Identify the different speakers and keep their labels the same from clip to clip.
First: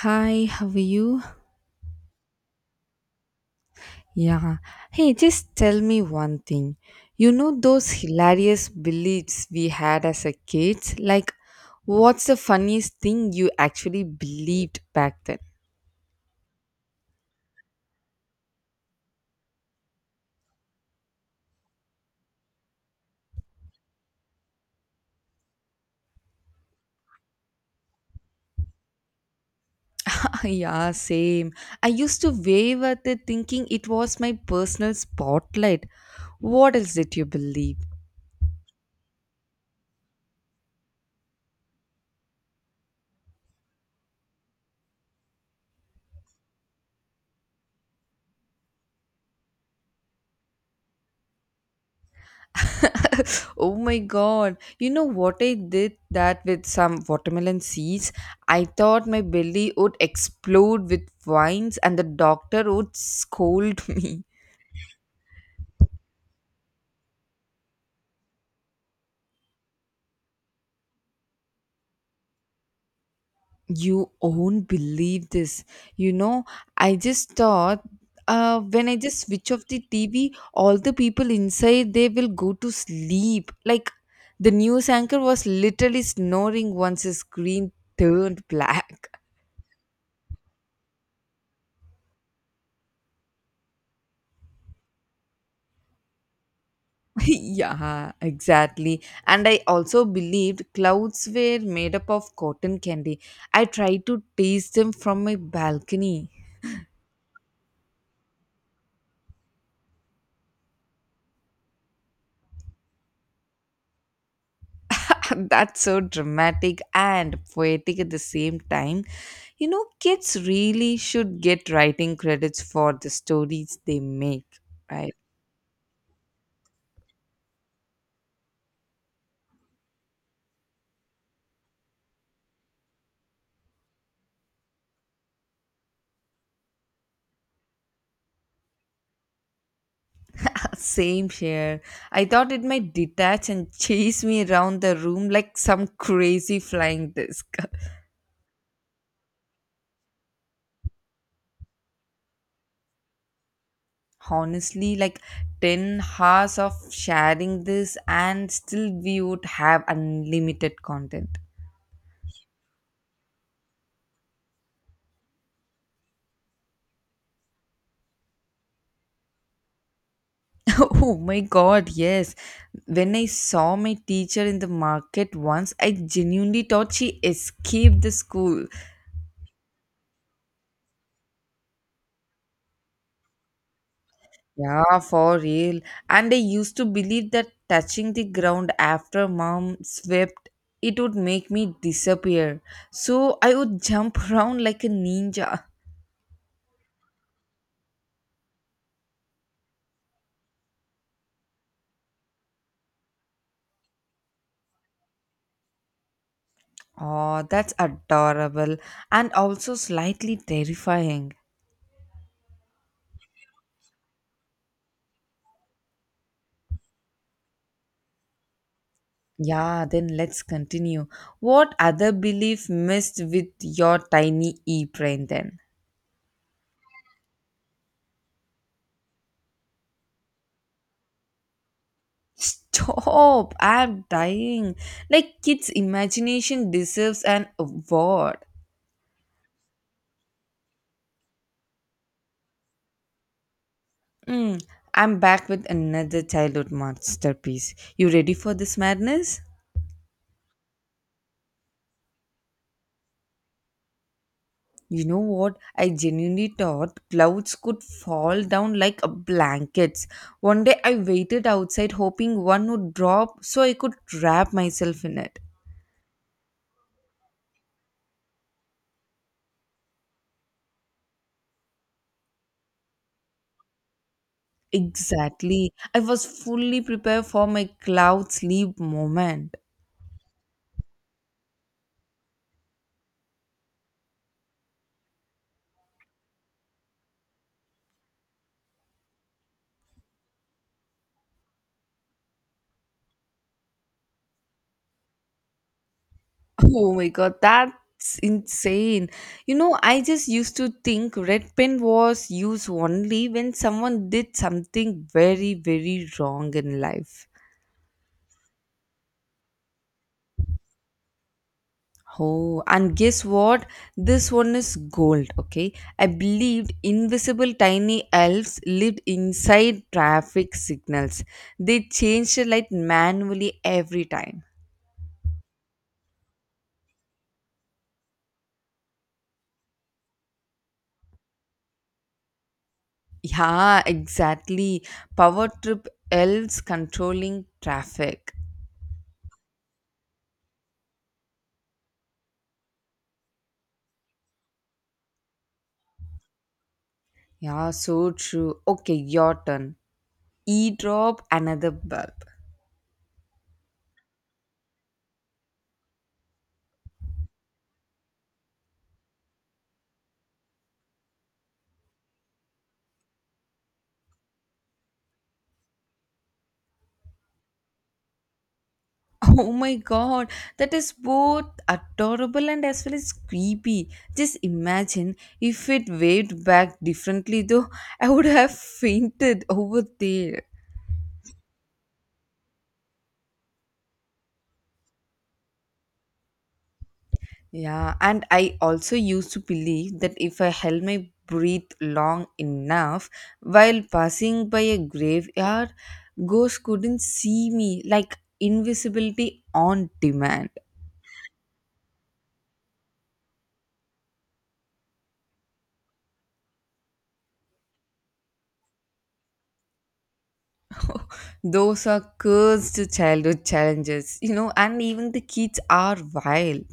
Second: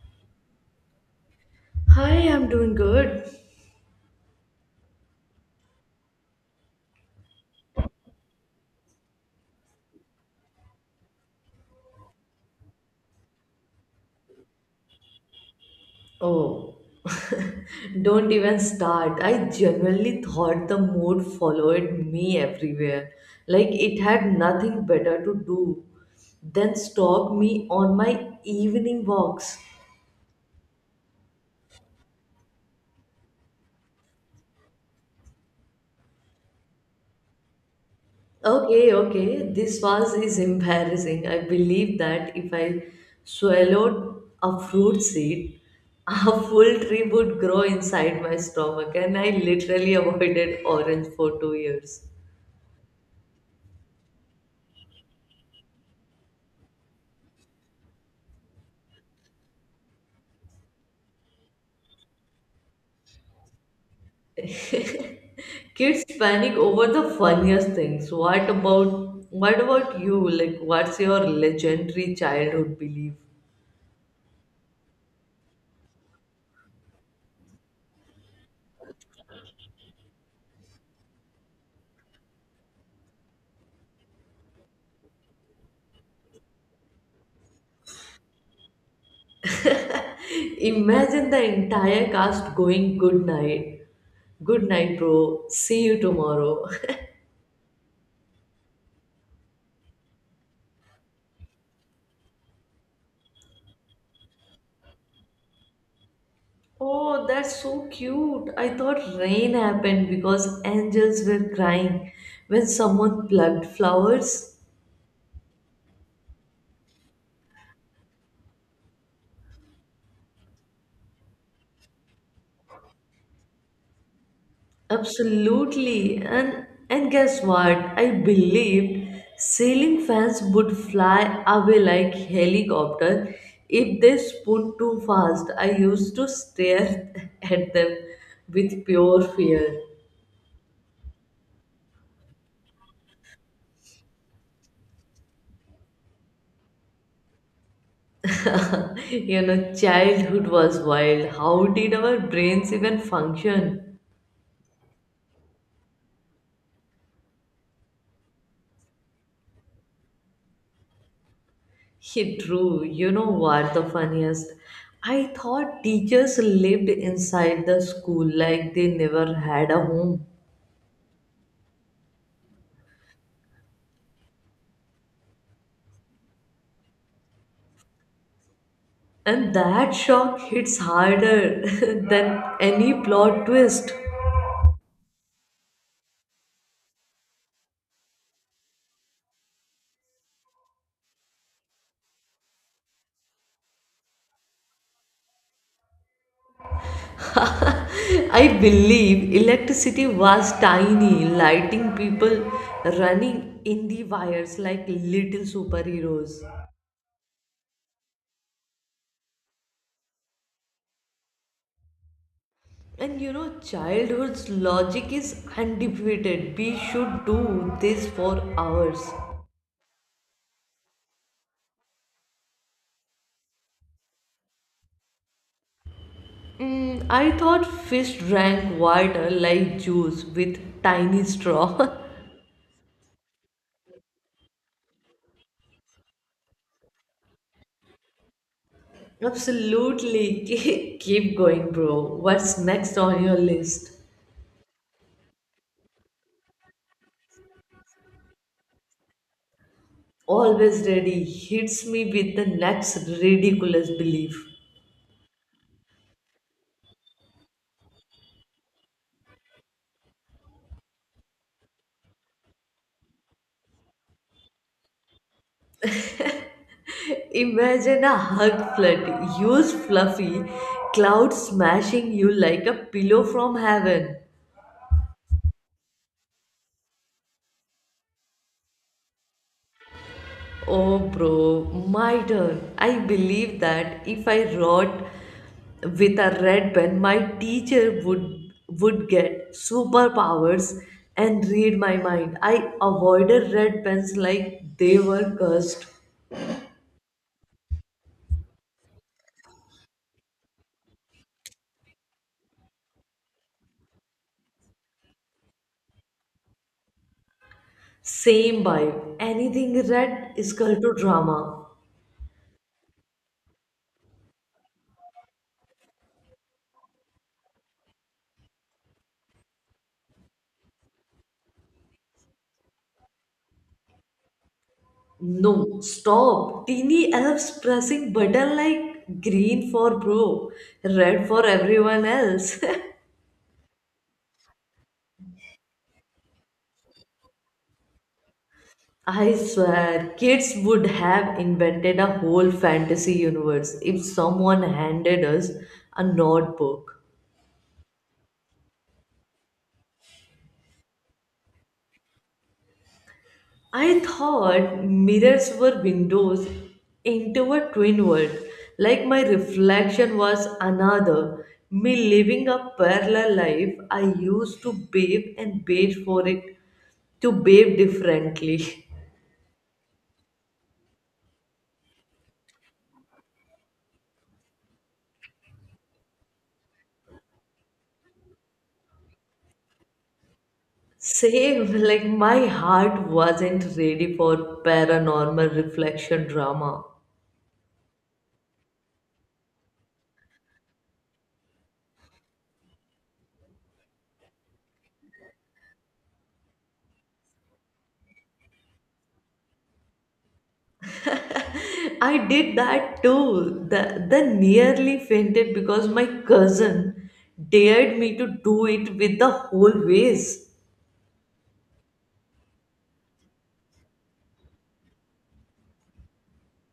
Speaker 1: Hi, how are you?
Speaker 2: Hi, I'm doing good.
Speaker 1: Yeah. Hey, just tell me one thing. You know those hilarious beliefs we had as a kids? Like, what's the funniest thing you actually believed back then?
Speaker 2: Oh, don't even start. I genuinely thought the mood followed me everywhere. Like it had nothing better to do than stalk me on my evening walks.
Speaker 1: yeah, same. I used to wave at it thinking it was my personal spotlight. What else did you believe?
Speaker 2: Okay, okay, this was is embarrassing. I believe that if I swallowed a fruit seed, a full tree would grow inside my stomach, and I literally avoided orange for 2 years.
Speaker 1: Oh my god. You know what I did that with some watermelon seeds? I thought my belly would explode with vines and the doctor would scold me.
Speaker 2: Kids panic over the funniest things. What about you? Like what's your legendary childhood belief?
Speaker 1: You won't believe this. You know, I just thought when I just switch off the TV, all the people inside they will go to sleep. Like the news anchor was literally snoring once his screen turned black.
Speaker 2: Imagine the entire cast going good night. Good night, bro. See you tomorrow.
Speaker 1: Yeah, exactly. And I also believed clouds were made up of cotton candy. I tried to taste them from my balcony.
Speaker 2: Oh, that's so cute. I thought rain happened because angels were crying when someone plucked flowers.
Speaker 1: That's so dramatic and poetic at the same time. You know, kids really should get writing credits for the stories they make. Right.
Speaker 2: Absolutely. And guess what? I believed sailing fans would fly away like helicopter if they spoon too fast. I used to stare at them with pure fear.
Speaker 1: Same here. I thought it might detach and chase me around the room like some crazy flying disc.
Speaker 2: Childhood was wild. How did our brains even function?
Speaker 1: Honestly, like 10 hours of sharing this and still we would have unlimited content.
Speaker 2: He drew. You know what the funniest? I thought teachers lived inside the school like they never had a home.
Speaker 1: Oh my god, yes. When I saw my teacher in the market once, I genuinely thought she escaped the school.
Speaker 2: And that shock hits harder than any plot twist.
Speaker 1: Yeah, for real. And I used to believe that touching the ground after mom swept it would make me disappear, so I would jump around like a ninja.
Speaker 2: I believe electricity was tiny, lighting people running in the wires like little superheroes.
Speaker 1: Oh, that's adorable, and also slightly terrifying.
Speaker 2: And you know, childhood's logic is undefeated. We should do this for hours.
Speaker 1: Yeah, then let's continue. What other belief missed with your tiny e brain then?
Speaker 2: I thought fish drank water like juice with tiny straw.
Speaker 1: Stop! I'm dying. Like, kids' imagination deserves an award.
Speaker 2: Absolutely. Keep going, bro. What's next on your list?
Speaker 1: Mm, I'm back with another childhood masterpiece. You ready for this madness?
Speaker 2: Always ready hits me with the next ridiculous belief.
Speaker 1: You know what? I genuinely thought clouds could fall down like a blankets. One day I waited outside hoping one would drop so I could wrap myself in it.
Speaker 2: Imagine a hug flood, huge fluffy cloud smashing you like a pillow from heaven.
Speaker 1: Exactly. I was fully prepared for my cloud sleep moment.
Speaker 2: Oh, bro, my turn. I believe that if I rot with a red pen, my teacher would get superpowers and read my mind. I avoided red pens like they were cursed.
Speaker 1: Oh my god, that's insane. You know, I just used to think red pen was used only when someone did something very, very wrong in life.
Speaker 2: Same vibe. Anything red is equal to drama.
Speaker 1: Oh, and guess what? This one is gold, okay? I believed invisible tiny elves lived inside traffic signals. They changed the light manually every time.
Speaker 2: No, stop. Teeny elves pressing button like green for bro, red for everyone else.
Speaker 1: Yeah, exactly. Power trip elves controlling traffic.
Speaker 2: I swear, kids would have invented a whole fantasy universe if someone handed us a notebook.
Speaker 1: Yeah, so true. Okay, your turn. E drop another bell.
Speaker 2: I thought mirrors were windows into a twin world, like my reflection was another. Me living a parallel life, I used to bathe for it to bathe differently.
Speaker 1: Oh my god, that is both adorable and as well as creepy. Just imagine if it waved back differently, though, I would have fainted over there.
Speaker 2: Same, like my heart wasn't ready for paranormal reflection drama.
Speaker 1: Yeah, and I also used to believe that if I held my breath long enough while passing by a graveyard, ghosts couldn't see me, like invisibility on demand.
Speaker 2: I did that too. The nearly fainted because my cousin dared me to do it with the whole vase.
Speaker 1: Those are cursed childhood challenges, you know, and even the kids are wild.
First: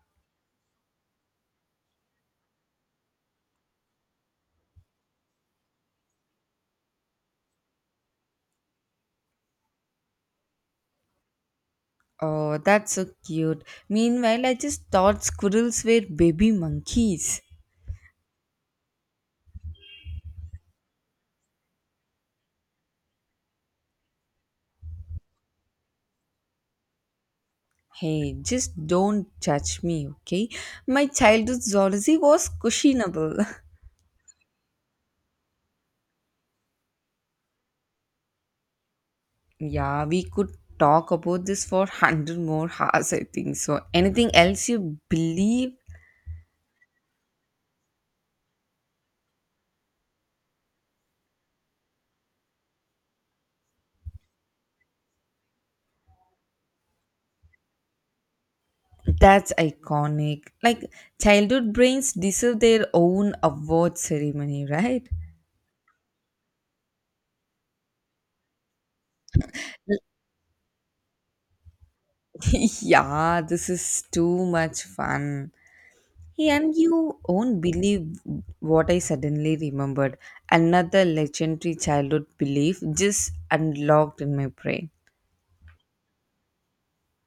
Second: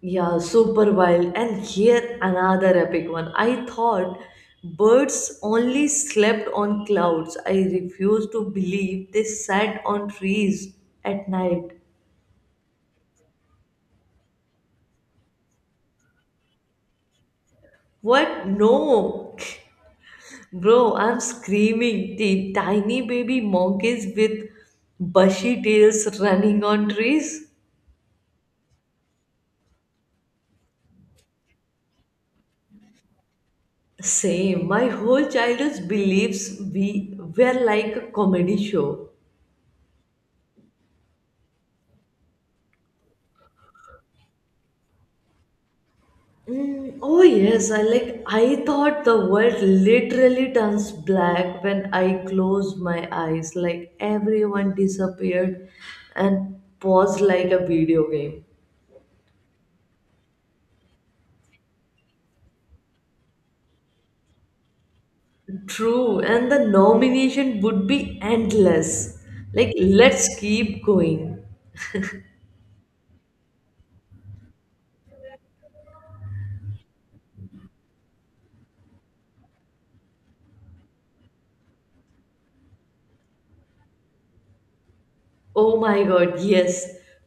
Speaker 2: Yeah, super wild. And here another epic one. I thought birds only slept on clouds. I refused to believe they sat on trees at night.
Speaker 1: Oh, that's so cute. Meanwhile, I just thought squirrels were baby monkeys.
Speaker 2: What? No. Bro, I'm screaming. The tiny baby monkeys with bushy tails running on trees.
Speaker 1: Hey, just don't judge me, okay? My childhood zoology was questionable.
Speaker 2: Same. My whole childhood beliefs we were like a comedy show.
Speaker 1: Yeah, we could talk about this for 100 more hours, I think. So, anything else you believe?
Speaker 2: Oh yes, I thought the world literally turns black when I close my eyes, like everyone disappeared and paused like a video game.
Speaker 1: That's iconic. Like, childhood brains deserve their own award ceremony, right?
Speaker 2: True, and the nomination would be endless. Like let's keep going.
Speaker 1: Yeah, this is too much fun. Yeah, and you won't believe what I suddenly remembered. Another legendary childhood belief just unlocked in my brain.
Speaker 2: Oh my god, yes.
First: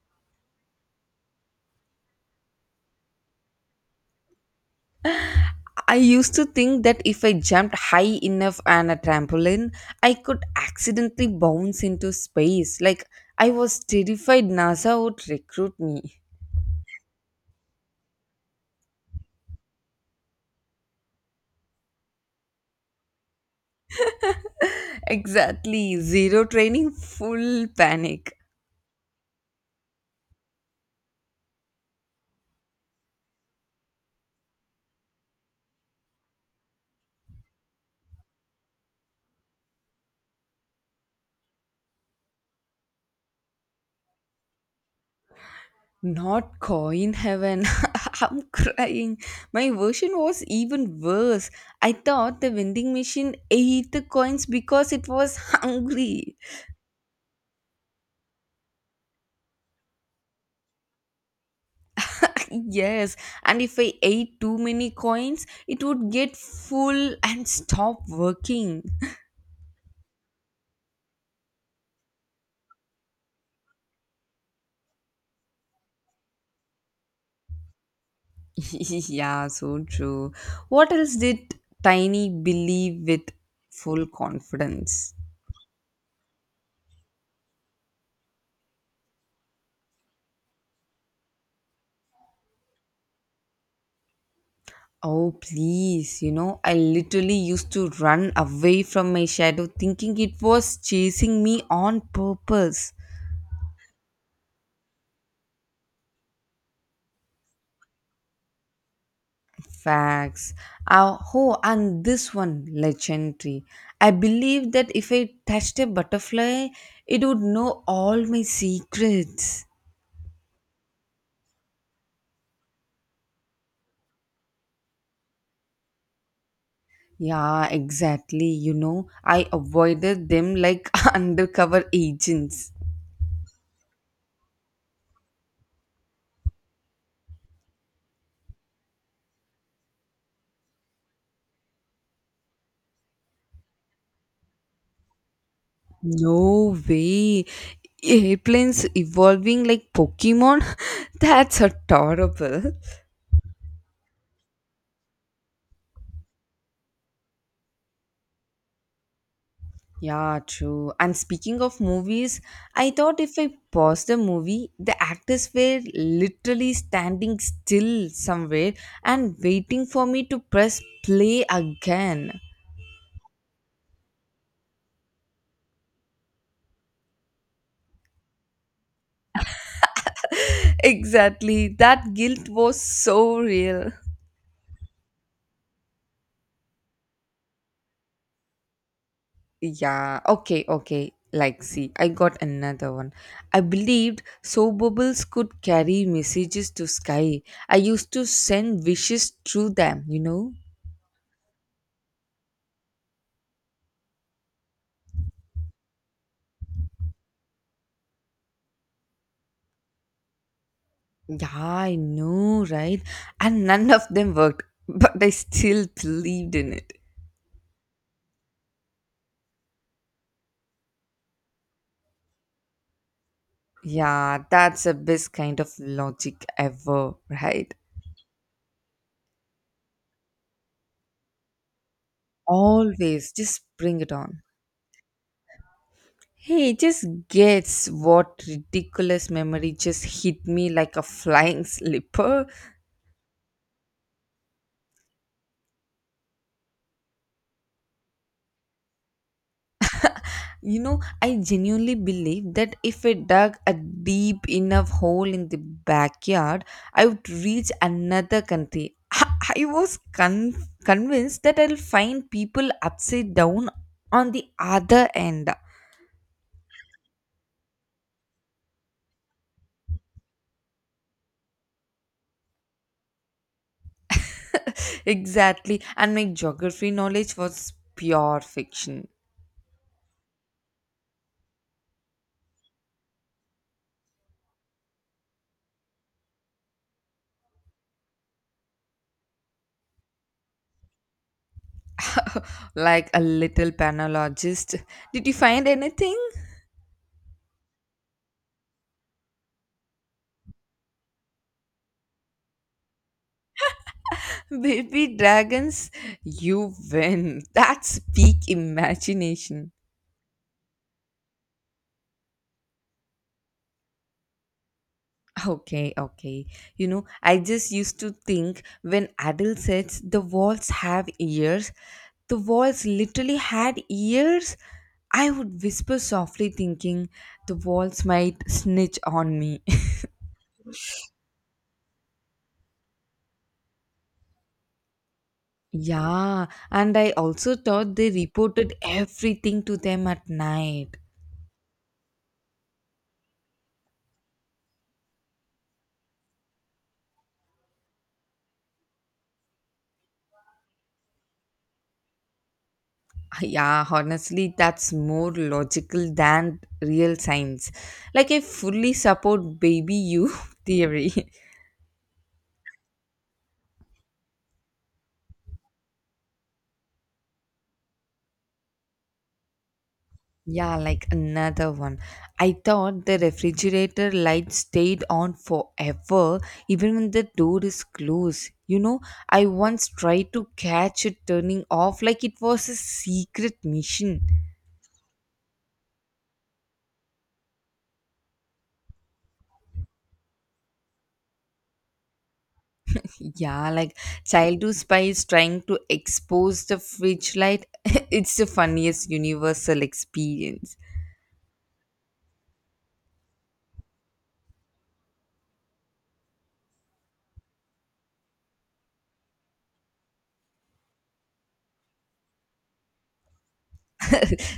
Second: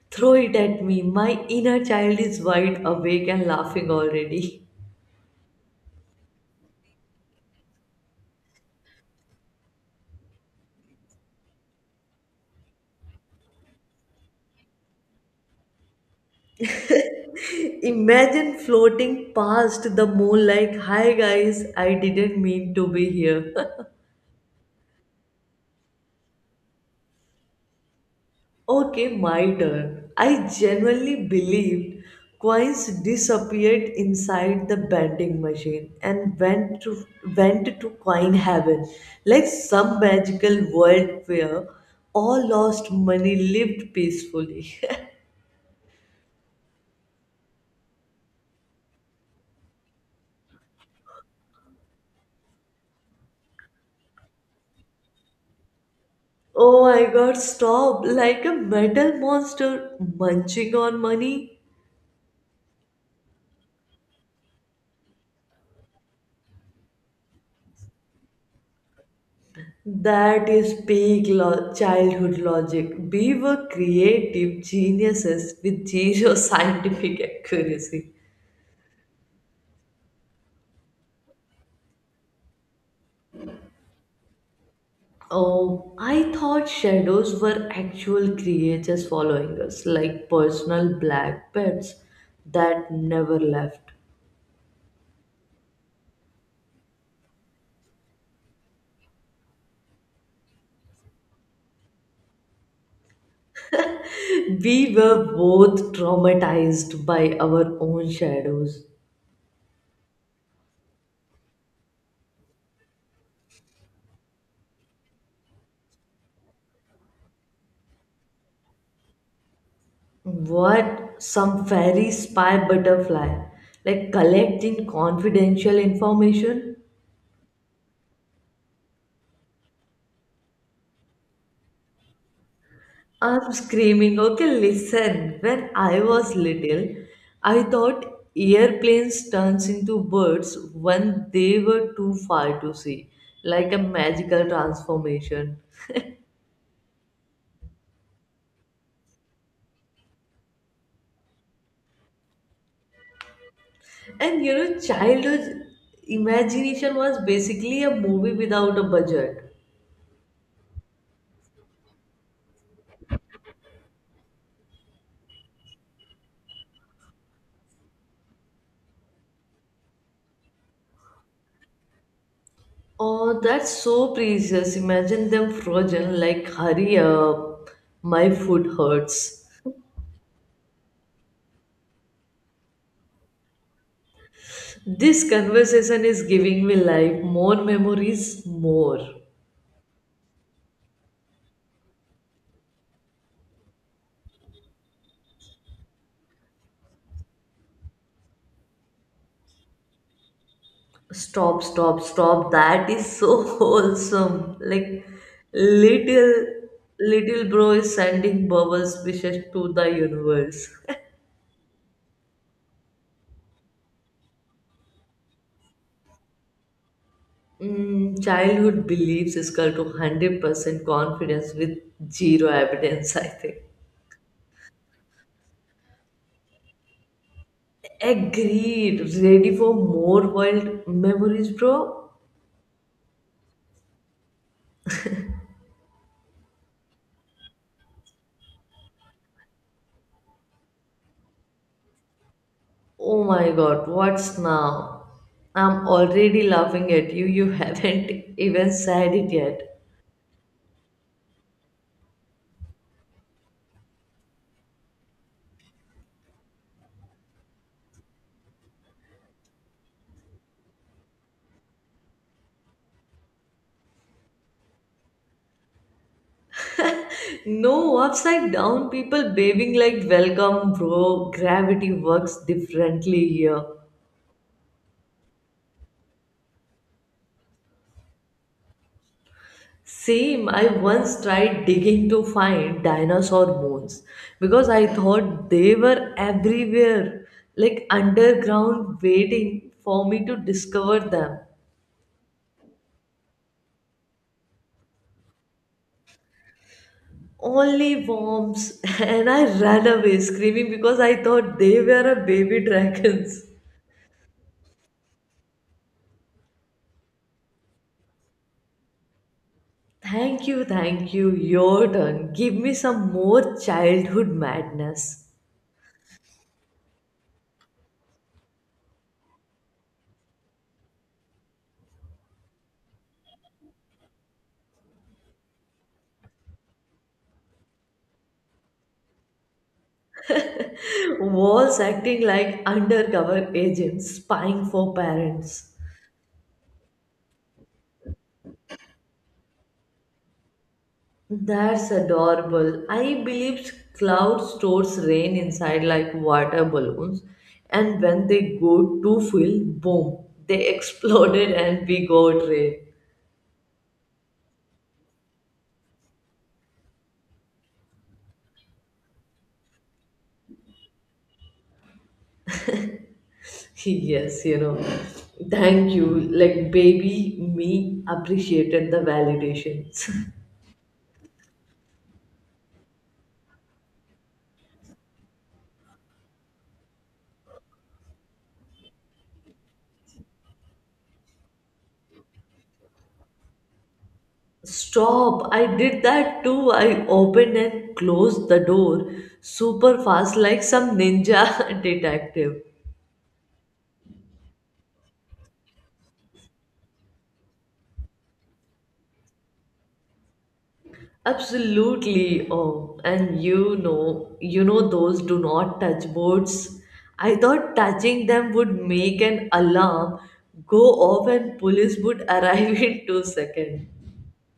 Speaker 2: Throw it at me. My inner child is wide awake and laughing already.
Speaker 1: I used to think that if I jumped high enough on a trampoline, I could accidentally bounce into space. Like, I was terrified NASA would recruit me.
Speaker 2: Imagine floating past the moon like, hi guys, I didn't mean to be here.
Speaker 1: Exactly. Zero training, full panic.
Speaker 2: okay, my turn. I genuinely believed coins disappeared inside the vending machine and went to coin heaven, like some magical world where all lost money lived peacefully.
Speaker 1: Not coin heaven. I'm crying. My version was even worse. I thought the vending machine ate the coins because it was hungry.
Speaker 2: Oh my god, stop! Like a metal monster munching on money?
Speaker 1: Yes, and if I ate too many coins, it would get full and stop working.
Speaker 2: That is peak childhood logic. We were creative geniuses with zero scientific accuracy.
Speaker 1: Yeah, so true. What else did Tiny believe with full confidence?
Speaker 2: Oh, I thought shadows were actual creatures following us, like personal black pets that never left.
Speaker 1: Oh, please, you know, I literally used to run away from my shadow thinking it was chasing me on purpose.
Speaker 2: We were both traumatized by our own shadows.
Speaker 1: Facts. Ah, oh, and this one, legendary. I believed that if I touched a butterfly, it would know all my secrets.
Speaker 2: What? Some fairy spy butterfly? Like collecting confidential information?
Speaker 1: Yeah, exactly. You know, I avoided them like undercover agents.
Speaker 2: I'm screaming. Okay, listen. When I was little, I thought airplanes turns into birds when they were too far to see, like a magical transformation.
Speaker 1: No way. Airplanes evolving like Pokemon? That's adorable.
Speaker 2: And you know, childhood imagination was basically a movie without a budget.
Speaker 1: Yeah, true. And speaking of movies, I thought if I paused the movie, the actors were literally standing still somewhere and waiting for me to press play again.
Speaker 2: Oh, that's so precious. Imagine them frozen, like, hurry up, my foot hurts.
Speaker 1: Exactly. That guilt was so real.
Speaker 2: This conversation is giving me life. More memories, more.
Speaker 1: Yeah, okay, okay. Like, see, I got another one. I believed soap bubbles could carry messages to sky. I used to send wishes through them, you know?
Speaker 2: Stop. That is so wholesome. Like, little, little bro is sending Bubbles wishes to the universe.
Speaker 1: Yeah, I know, right? And none of them worked, but I still believed in it.
Speaker 2: Childhood beliefs is equal to 100% confidence with zero evidence, I think.
Speaker 1: Yeah, that's the best kind of logic ever, right?
Speaker 2: Agreed. Ready for more wild memories, bro?
Speaker 1: Always, just bring it on. Hey, just guess what ridiculous memory just hit me like a flying slipper?
Speaker 2: Oh my god, what's now? I'm already laughing at you. You haven't even said it yet.
Speaker 1: You know, I genuinely believe that if I dug a deep enough hole in the backyard, I would reach another country. I was convinced that I'll find people upside down on the other end.
Speaker 2: No, upside down people waving like welcome, bro. Gravity works differently here.
Speaker 1: Exactly. And my geography knowledge was pure fiction.
Speaker 2: Same, I once tried digging to find dinosaur bones because I thought they were everywhere, like underground, waiting for me to discover them.
Speaker 1: Like a little panologist. Did you find anything?
Speaker 2: Only worms and I ran away screaming because I thought they were a baby dragons.
Speaker 1: Baby dragons, you win. That's peak imagination.
Speaker 2: Thank you. Your turn, give me some more childhood madness.
Speaker 1: Okay, okay. You know, I just used to think when adults said the walls have ears, the walls literally had ears. I would whisper softly, thinking the walls might snitch on me.
Speaker 2: Walls acting like undercover agents spying for parents.
Speaker 1: Yeah, and I also thought they reported everything to them at night.
Speaker 2: That's adorable. I believed cloud stores rain inside like water balloons, and when they go too full, boom, they exploded and we got rain.
Speaker 1: Yeah, honestly, that's more logical than real science. Like, I fully support baby you theory.
Speaker 2: Yes, you know, thank you. Like, baby me appreciated the validations.
Speaker 1: Yeah, like another one. I thought the refrigerator light stayed on forever even when the door is closed. You know, I once tried to catch it turning off like it was a secret mission.
Speaker 2: Stop, I did that too. I opened and closed the door super fast, like some ninja detective.
Speaker 1: Yeah, like childhood spies trying to expose the fridge light. It's the funniest universal experience.
Speaker 2: Absolutely. Oh, and those do not touch boards. I thought touching them would make an alarm go off and police would arrive in 2 seconds.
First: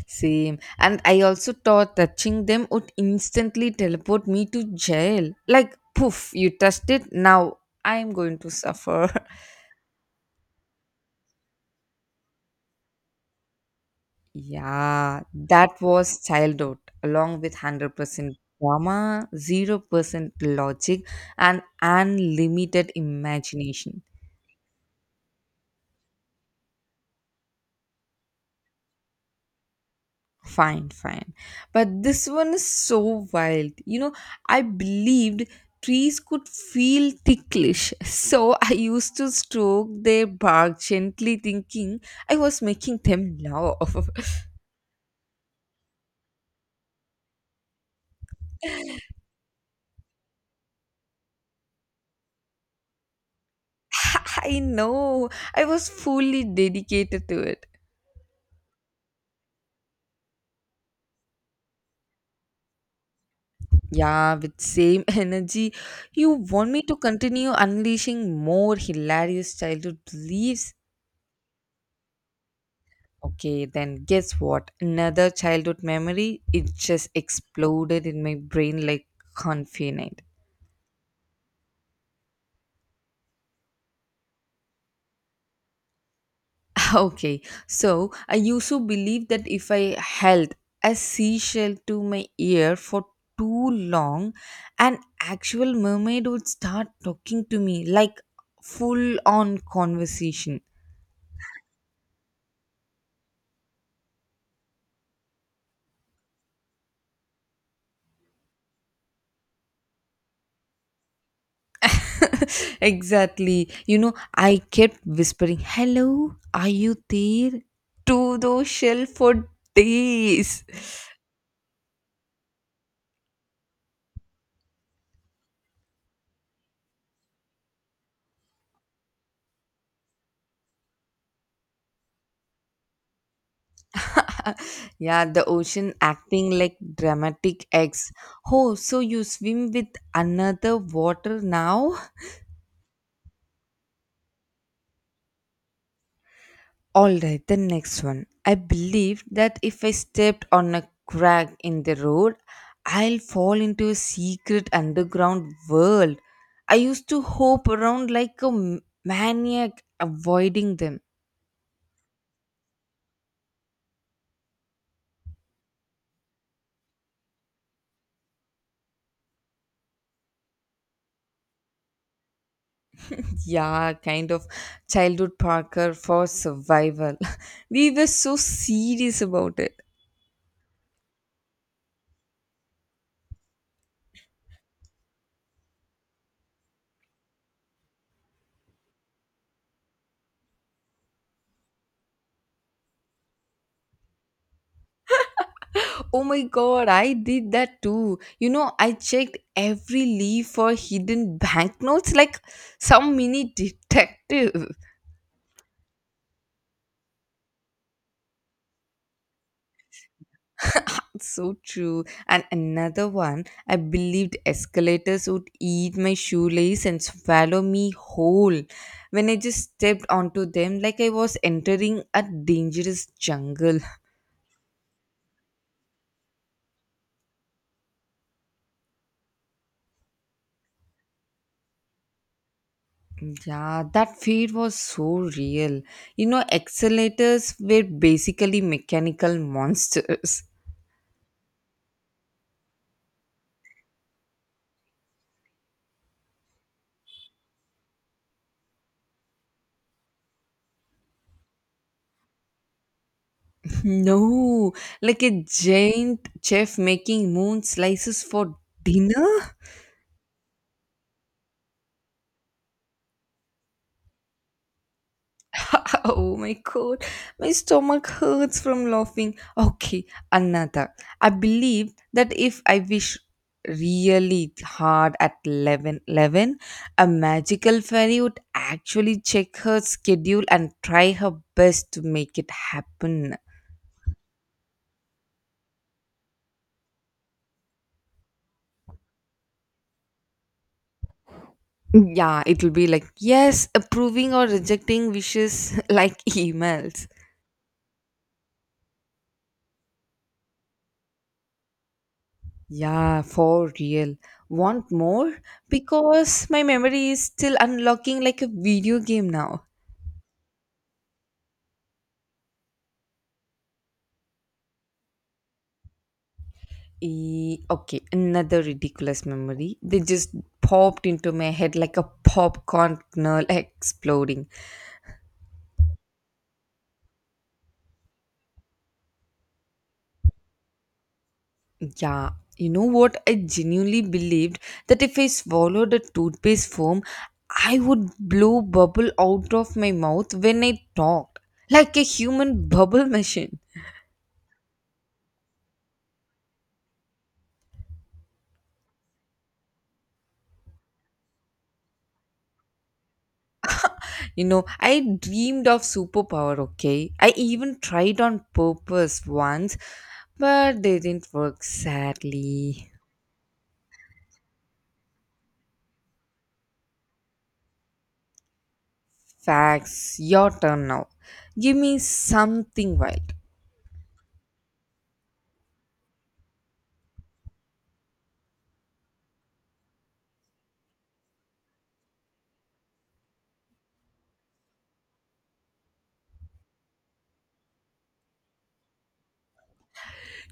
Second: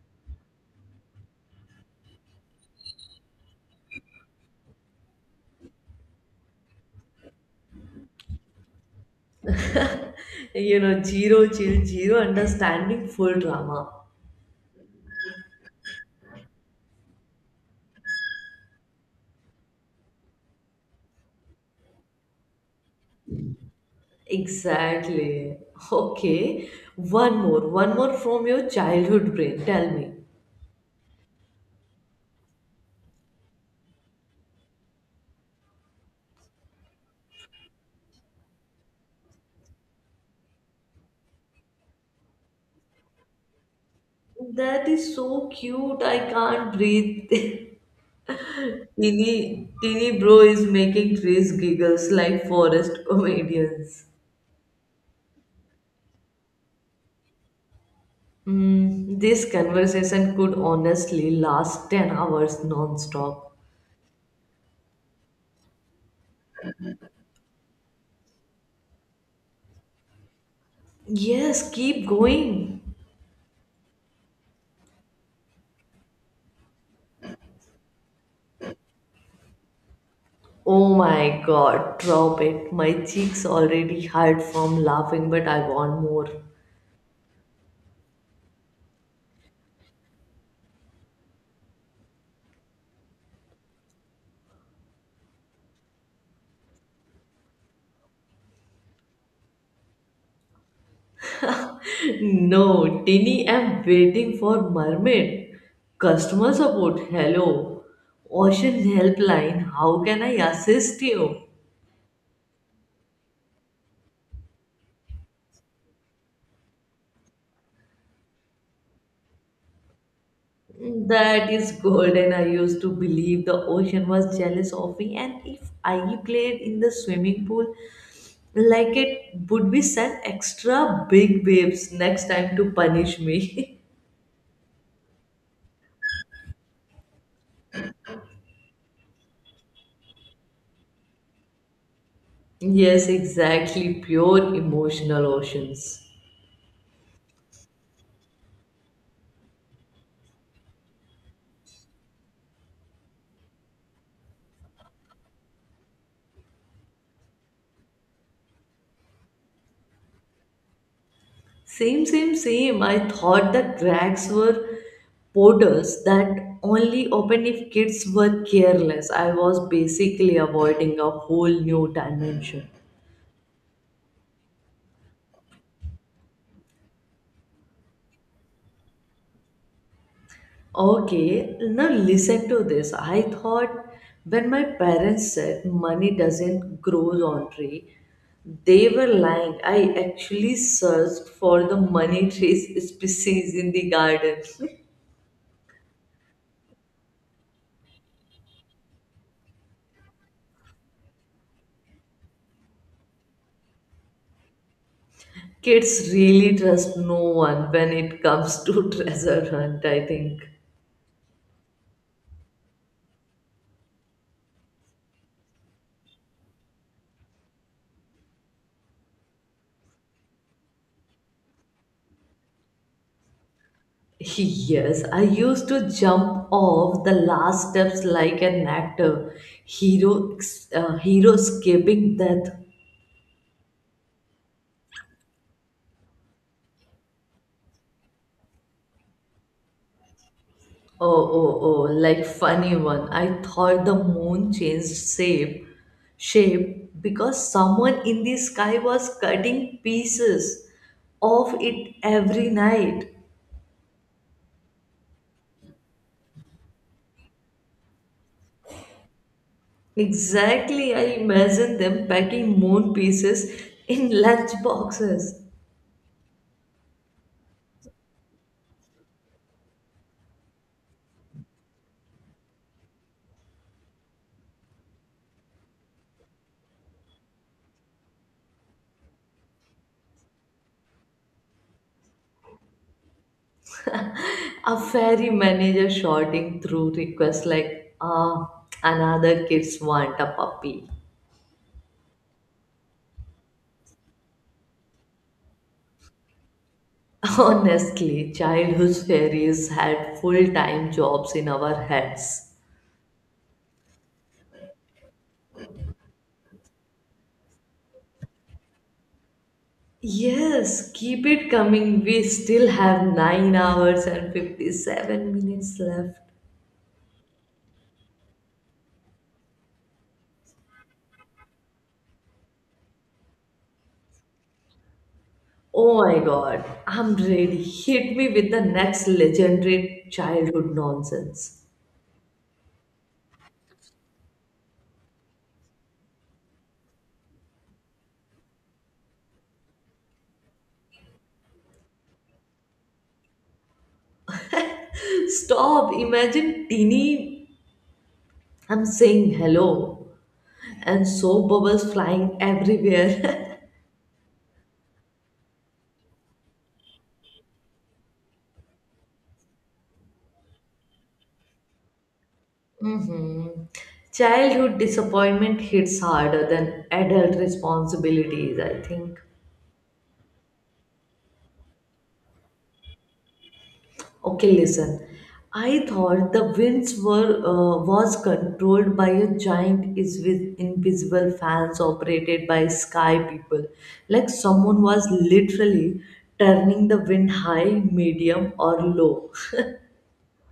Speaker 1: Same. And I also thought touching them would instantly teleport me to jail. Like, poof, you touched it, now I'm going to suffer.
Speaker 2: You know, zero chill, zero understanding, full drama.
Speaker 1: Yeah, that was childhood, along with 100% drama, 0% logic, and unlimited imagination.
Speaker 2: Exactly. Okay. One more from your childhood brain. Tell me.
Speaker 1: Fine, fine. But this one is so wild. You know, I believed trees could feel ticklish. So I used to stroke their bark gently, thinking I was making them love.
Speaker 2: That is so cute. I can't breathe. Teeny bro is making trees giggles like forest comedians.
Speaker 1: I know. I was fully dedicated to it.
Speaker 2: Hmm. This conversation could honestly last 10 hours non-stop.
Speaker 1: Yeah, with same energy. You want me to continue unleashing more hilarious childhood beliefs?
Speaker 2: Yes, keep going.
Speaker 1: Okay, then guess what? Another childhood memory. It just exploded in my brain like confident.
Speaker 2: Oh my god, drop it. My cheeks already hurt from laughing, but I want more.
Speaker 1: Okay, so I used to believe that if I held a seashell to my ear for too long, an actual mermaid would start talking to me like full on conversation.
Speaker 2: No, Tini, I'm waiting for mermaid. Customer support, hello. Ocean helpline, how can I assist you?
Speaker 1: Exactly. You know, I kept whispering, "Hello, are you there?" to those shell for days.
Speaker 2: That is golden. I used to believe the ocean was jealous of me, and if I played in the swimming pool, like it would be sent extra big waves next time to punish me.
Speaker 1: Yeah, the ocean acting like dramatic ex. Oh, so you swim with another water now?
Speaker 2: Yes, exactly. Pure emotional oceans.
Speaker 1: All right, the next one. I believe that if I stepped on a crack in the road, I'll fall into a secret underground world. I used to hope around like a maniac, avoiding them.
Speaker 2: Same. I thought that drags were portals that only opened if kids were careless. I was basically avoiding a whole new dimension.
Speaker 1: Yeah, kind of childhood Parker for survival. We were so serious about it.
Speaker 2: Okay, now listen to this. I thought when my parents said money doesn't grow on tree, they were lying. I actually searched for the money trees species in the garden.
Speaker 1: Oh my god, I did that too. You know, I checked every leaf for hidden banknotes like some mini detective.
Speaker 2: Kids really trust no one when it comes to treasure hunt, I think.
Speaker 1: So true. And another one, I believed escalators would eat my shoelace and swallow me whole when I just stepped onto them like I was entering a dangerous jungle.
Speaker 2: Yes, I used to jump off the last steps like an actor, hero, hero escaping death.
Speaker 1: Yeah, that fear was so real. You know, escalators were basically mechanical monsters.
Speaker 2: Oh, like funny one. I thought the moon changed shape because someone in the sky was cutting pieces of it every night.
Speaker 1: No, like a giant chef making moon slices for dinner.
Speaker 2: Exactly, I imagine them packing moon pieces in lunch boxes.
Speaker 1: Oh my god, my stomach hurts from laughing. Okay, another. I believe that if I wish really hard at 11, 11, a magical fairy would actually check her schedule and try her best to make it happen.
Speaker 2: A ferry manager shouting through requests like, ah, another kids want a puppy.
Speaker 1: Yeah, it'll be like yes, approving or rejecting wishes like emails.
Speaker 2: Honestly, childhood fairies had full time jobs in our heads.
Speaker 1: Yeah, for real. Want more? Because my memory is still unlocking like a video game now.
Speaker 2: Yes, keep it coming. We still have 9 hours and 57 minutes left.
Speaker 1: E- okay, another ridiculous memory. They just popped into my head like a popcorn kernel exploding.
Speaker 2: Oh my god, I'm ready. Hit me with the next legendary childhood nonsense.
Speaker 1: Yeah, you know what? I genuinely believed that if I swallowed a toothpaste foam, I would blow bubble out of my mouth when I talked, like a human bubble machine.
Speaker 2: Stop, imagine Teeny. I'm saying hello and soap bubbles flying everywhere.
Speaker 1: You know, I dreamed of superpower, okay? I even tried on purpose once, but they didn't work sadly.
Speaker 2: Mhm. Childhood disappointment hits harder than adult responsibilities, I think.
Speaker 1: Facts, your turn now. Give me something wild.
Speaker 2: Okay, listen. I thought the winds were was controlled by a giant is with invisible fans operated by sky people. Like someone was literally turning the wind high, medium, or low.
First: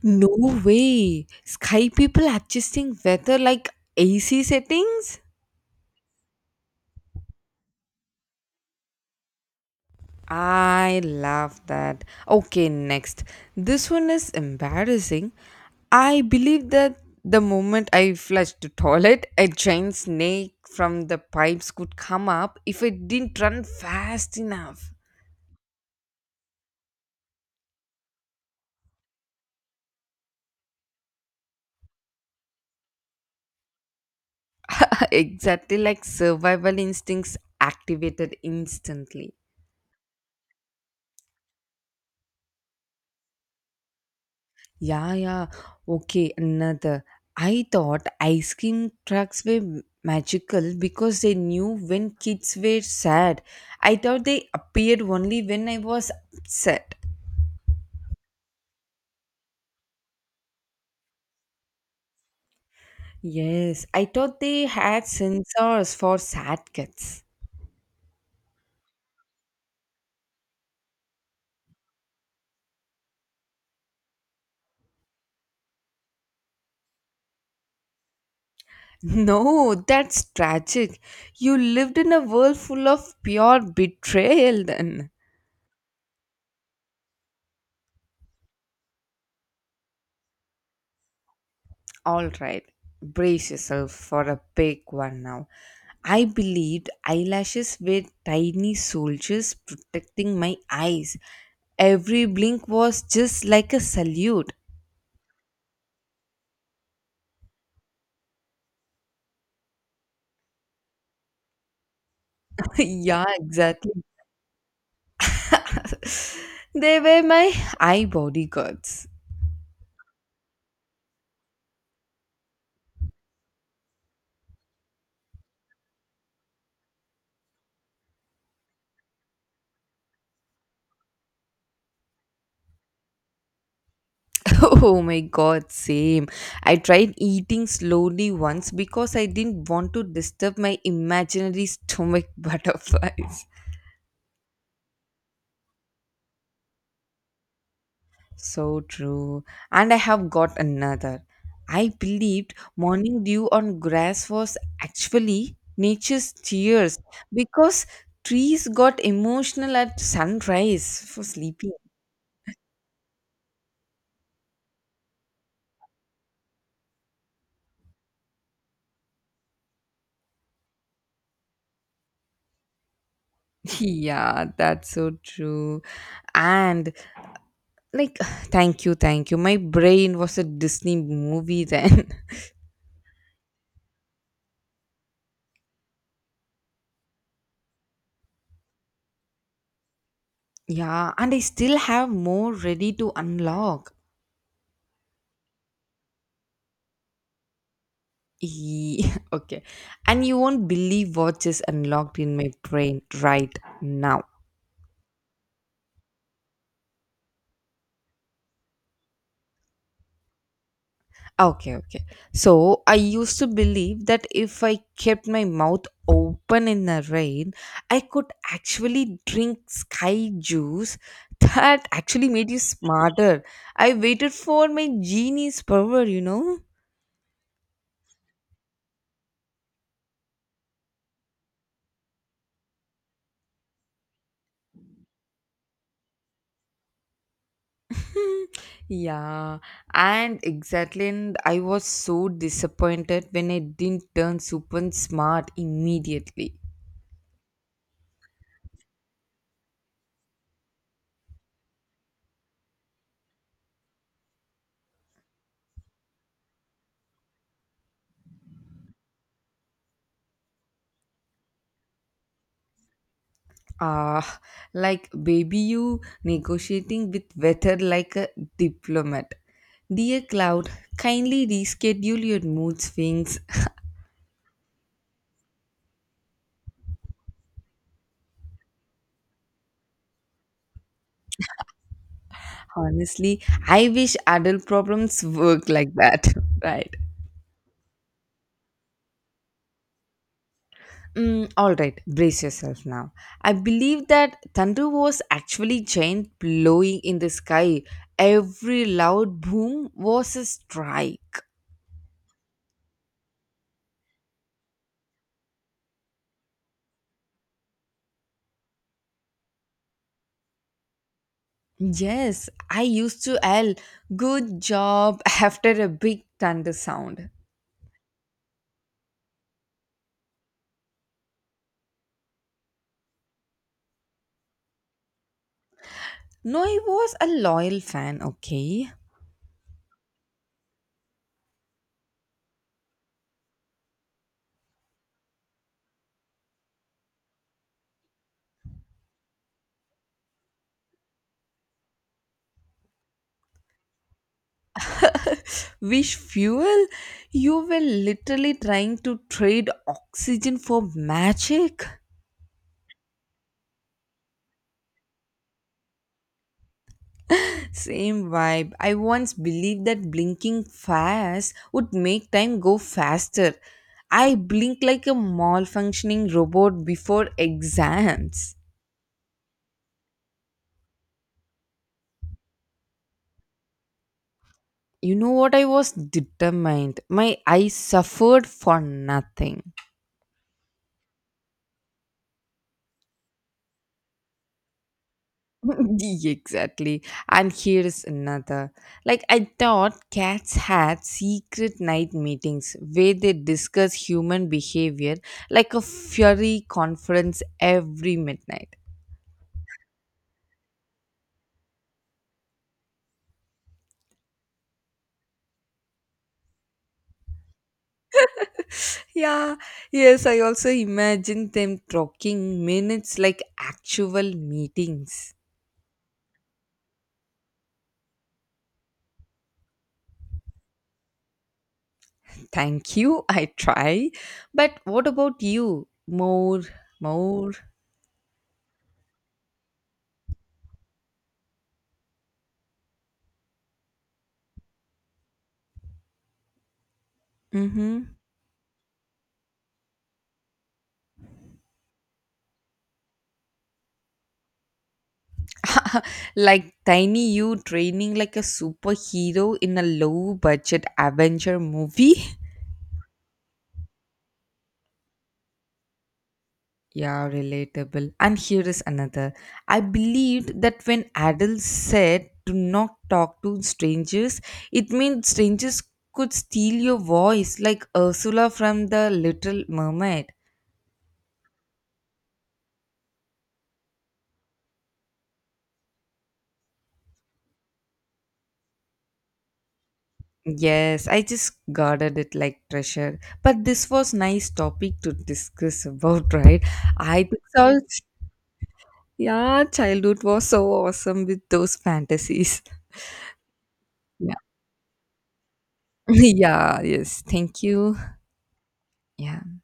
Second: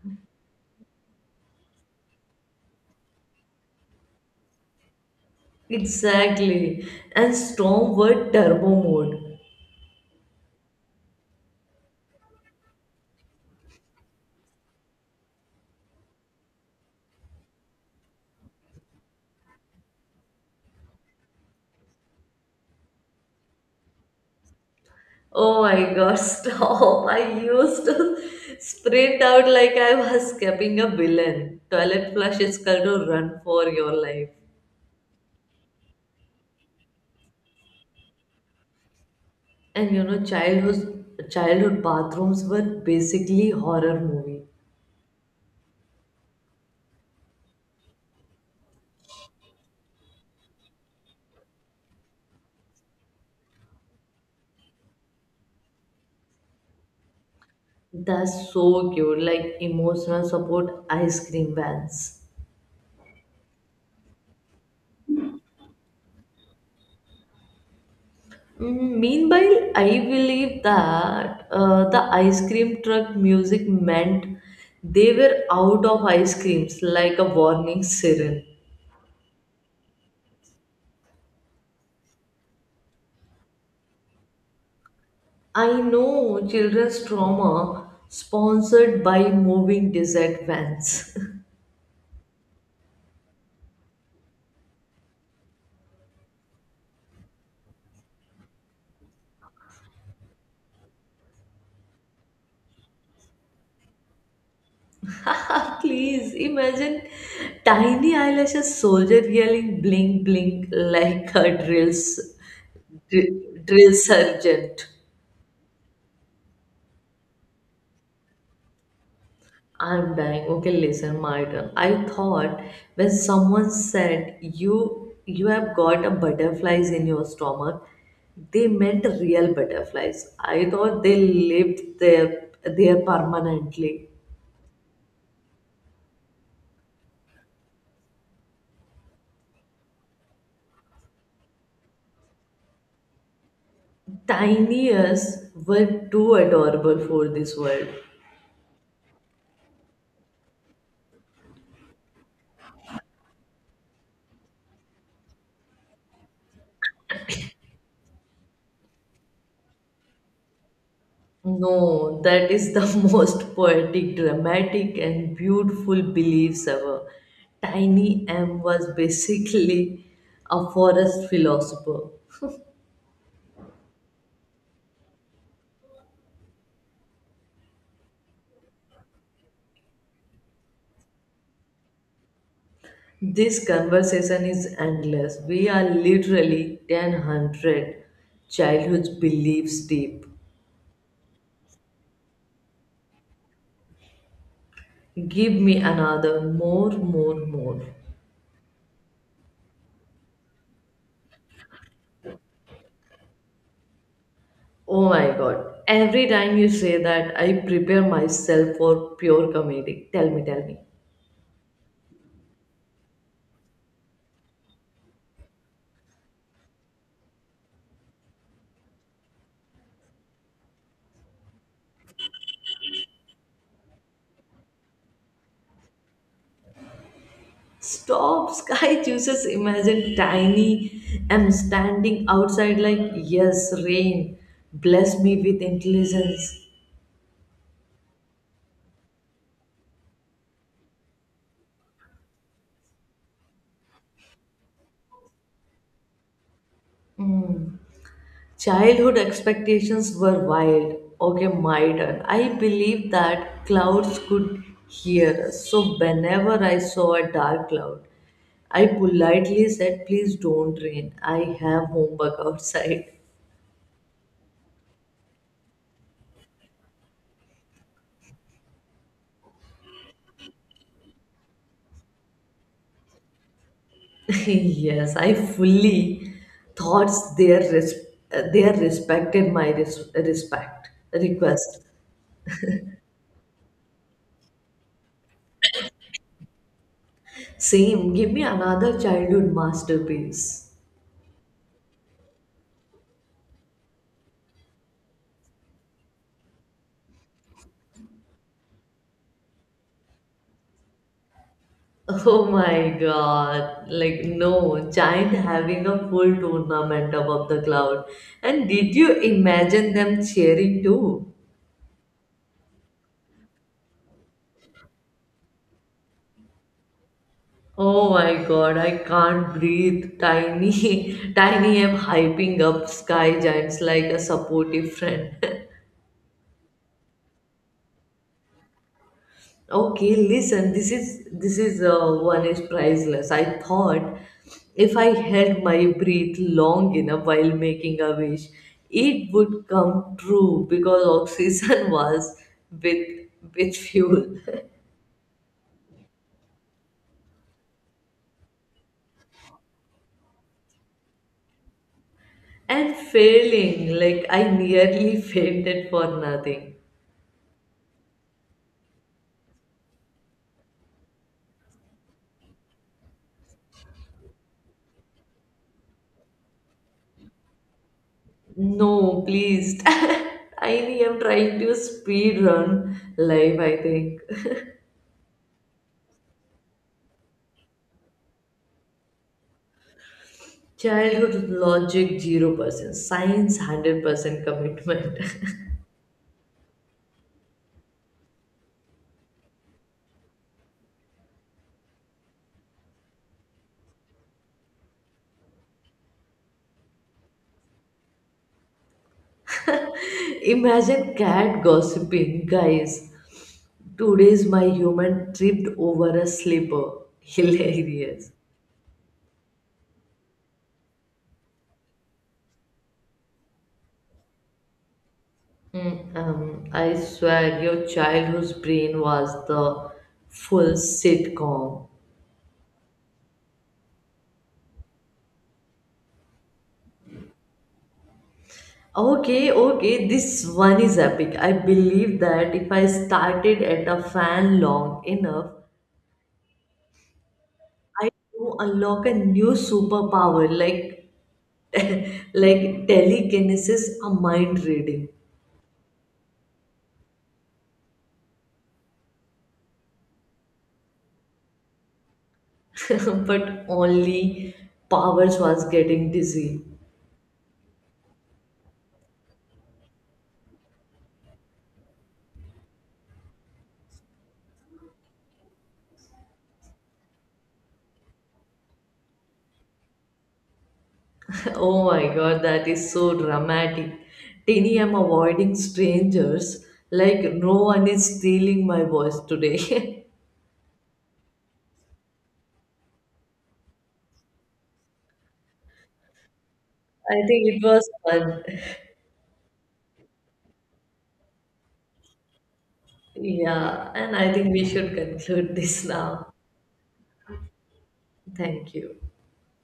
Speaker 1: No way. Sky people adjusting weather like AC settings?
Speaker 2: Exactly. And storm were turbo mode.
Speaker 1: I love that. Okay, next. This one is embarrassing. I believe that the moment I flushed the toilet, a giant snake from the pipes could come up if I didn't run fast enough.
Speaker 2: Oh my god, stop. I used to sprint out like I was escaping a villain. Toilet flush is called to run for your life.
Speaker 1: Exactly, like survival instincts activated instantly.
Speaker 2: And you know, childhood bathrooms were basically horror movie.
Speaker 1: Yeah, yeah. Okay, another. I thought ice cream trucks were magical because they knew when kids were sad. I thought they appeared only when I was upset.
Speaker 2: That's so cute, like emotional support ice cream vans.
Speaker 1: Yes, I thought they had sensors for sad kids.
Speaker 2: Meanwhile, I believe that the ice cream truck music meant they were out of ice creams, like a warning siren.
Speaker 1: No, that's tragic. You lived in a world full of pure betrayal then.
Speaker 2: I know children's trauma sponsored by moving dessert vans.
Speaker 1: All right, brace yourself for a big one now. I believed eyelashes were tiny soldiers protecting my eyes. Every blink was just like a salute.
Speaker 2: Please imagine tiny eyelashes soldier yelling blink blink like a drill,
Speaker 1: Yeah, exactly.
Speaker 2: drill sergeant.
Speaker 1: They were my eye bodyguards.
Speaker 2: I'm dying. Okay, listen, my turn. I thought when someone said you have got a butterflies in your stomach, they meant real butterflies. I thought they lived there permanently.
Speaker 1: Oh my god, same. I tried eating slowly once because I didn't want to disturb my imaginary stomach butterflies.
Speaker 2: Tiny ears were too adorable for this world.
Speaker 1: So true. And I have got another. I believed morning dew on grass was actually nature's tears because trees got emotional at sunrise for sleeping.
Speaker 2: No, that is the most poetic, dramatic, and beautiful beliefs ever. Tiny M was basically a forest philosopher.
Speaker 1: Yeah, that's so true. And like, thank you, thank you. My brain was a Disney movie then.
Speaker 2: This conversation is endless. We are literally 1,000 childhood beliefs deep.
Speaker 1: Yeah, and I still have more ready to unlock.
Speaker 2: Give me another, more, more.
Speaker 1: Ye- okay. And you won't believe what is unlocked in my brain right now.
Speaker 2: Oh my god. Every time you say that, I prepare myself for pure comedy. Tell me.
Speaker 1: Okay, okay. So I used to believe that if I kept my mouth open in the rain, I could actually drink sky juice. That actually made you smarter. I waited for my genie's power, you know?
Speaker 2: Stop, sky chooses imagine tiny. I'm standing outside like, yes, rain, bless me with intelligence.
Speaker 1: Yeah, and exactly, and I was so disappointed when I didn't turn super smart immediately.
Speaker 2: Childhood expectations were wild. Okay, my turn. I believed that clouds could hear us. So, whenever I saw a dark cloud, I politely said, please don't rain. I have homework outside.
Speaker 1: Ah, like baby you negotiating with weather like a diplomat. Dear cloud, kindly reschedule your mood swings.
Speaker 2: yes, I fully thought their their respected my respect request.
Speaker 1: Honestly, I wish adult problems work like that, right?
Speaker 2: Same, give me another childhood masterpiece.
Speaker 1: Mm, all right, brace yourself now. I believe that thunder was actually giant blowing in the sky. Every loud boom was a strike.
Speaker 2: Oh my god, like no, giant having a full tournament above the cloud. And did you imagine them cheering too?
Speaker 1: Yes, I used to yell, "Good job," after a big thunder sound.
Speaker 2: Oh my god, I can't breathe. Tiny am hyping up sky giants like a supportive friend.
Speaker 1: No, I was a loyal fan, okay?
Speaker 2: Okay, listen, this is one is priceless. I thought if I held my breath long enough while making a wish, it would come true because oxygen was with with fuel.
Speaker 1: Wish fuel? You were literally trying to trade oxygen for magic.
Speaker 2: And failing, like I nearly fainted for nothing.
Speaker 1: Same vibe. I once believed that blinking fast would make time go faster. I blink like a malfunctioning robot before exams.
Speaker 2: No, please. I am trying to speed run life, I think.
Speaker 1: You know what? I was determined. My eyes suffered for nothing.
Speaker 2: Childhood logic 0%, science 100% commitment.
Speaker 1: Exactly. And here is another. Like, I thought cats had secret night meetings where they discuss human behavior like a fury conference every midnight.
Speaker 2: Imagine cat gossiping, guys. Today's my human tripped over a slipper. Hilarious.
Speaker 1: Yeah, yes, I also imagine them talking minutes like actual meetings.
Speaker 2: I swear your childhood's brain was the full sitcom.
Speaker 1: Thank you, I try. But what about you? More, more.
Speaker 2: Okay, okay, this one is epic. I believe that if I started at a fan long enough,
Speaker 1: Mm-hmm.
Speaker 2: I do unlock a new superpower like like telekinesis a mind reading
Speaker 1: Like tiny you training like a superhero in a low budget adventure movie.
Speaker 2: but only powers was getting dizzy.
Speaker 1: Yeah, relatable. And here is another. I believed that when adults said to not talk to strangers, it meant strangers could steal your voice, like Ursula from the Little Mermaid.
Speaker 2: Oh my god, that is so dramatic. Tini, I'm avoiding strangers like no one is stealing my voice today.
Speaker 1: Yes, I just guarded it like treasure. But this was nice topic to discuss about, right?
Speaker 2: I
Speaker 1: I think
Speaker 2: think it
Speaker 1: so.
Speaker 2: was fun.
Speaker 1: Yeah, childhood was so awesome with those fantasies.
Speaker 2: Yeah, and I
Speaker 1: Yeah.
Speaker 2: think we should conclude this now.
Speaker 1: Yeah, yes. Thank you.
Speaker 2: Thank you.
Speaker 1: Yeah.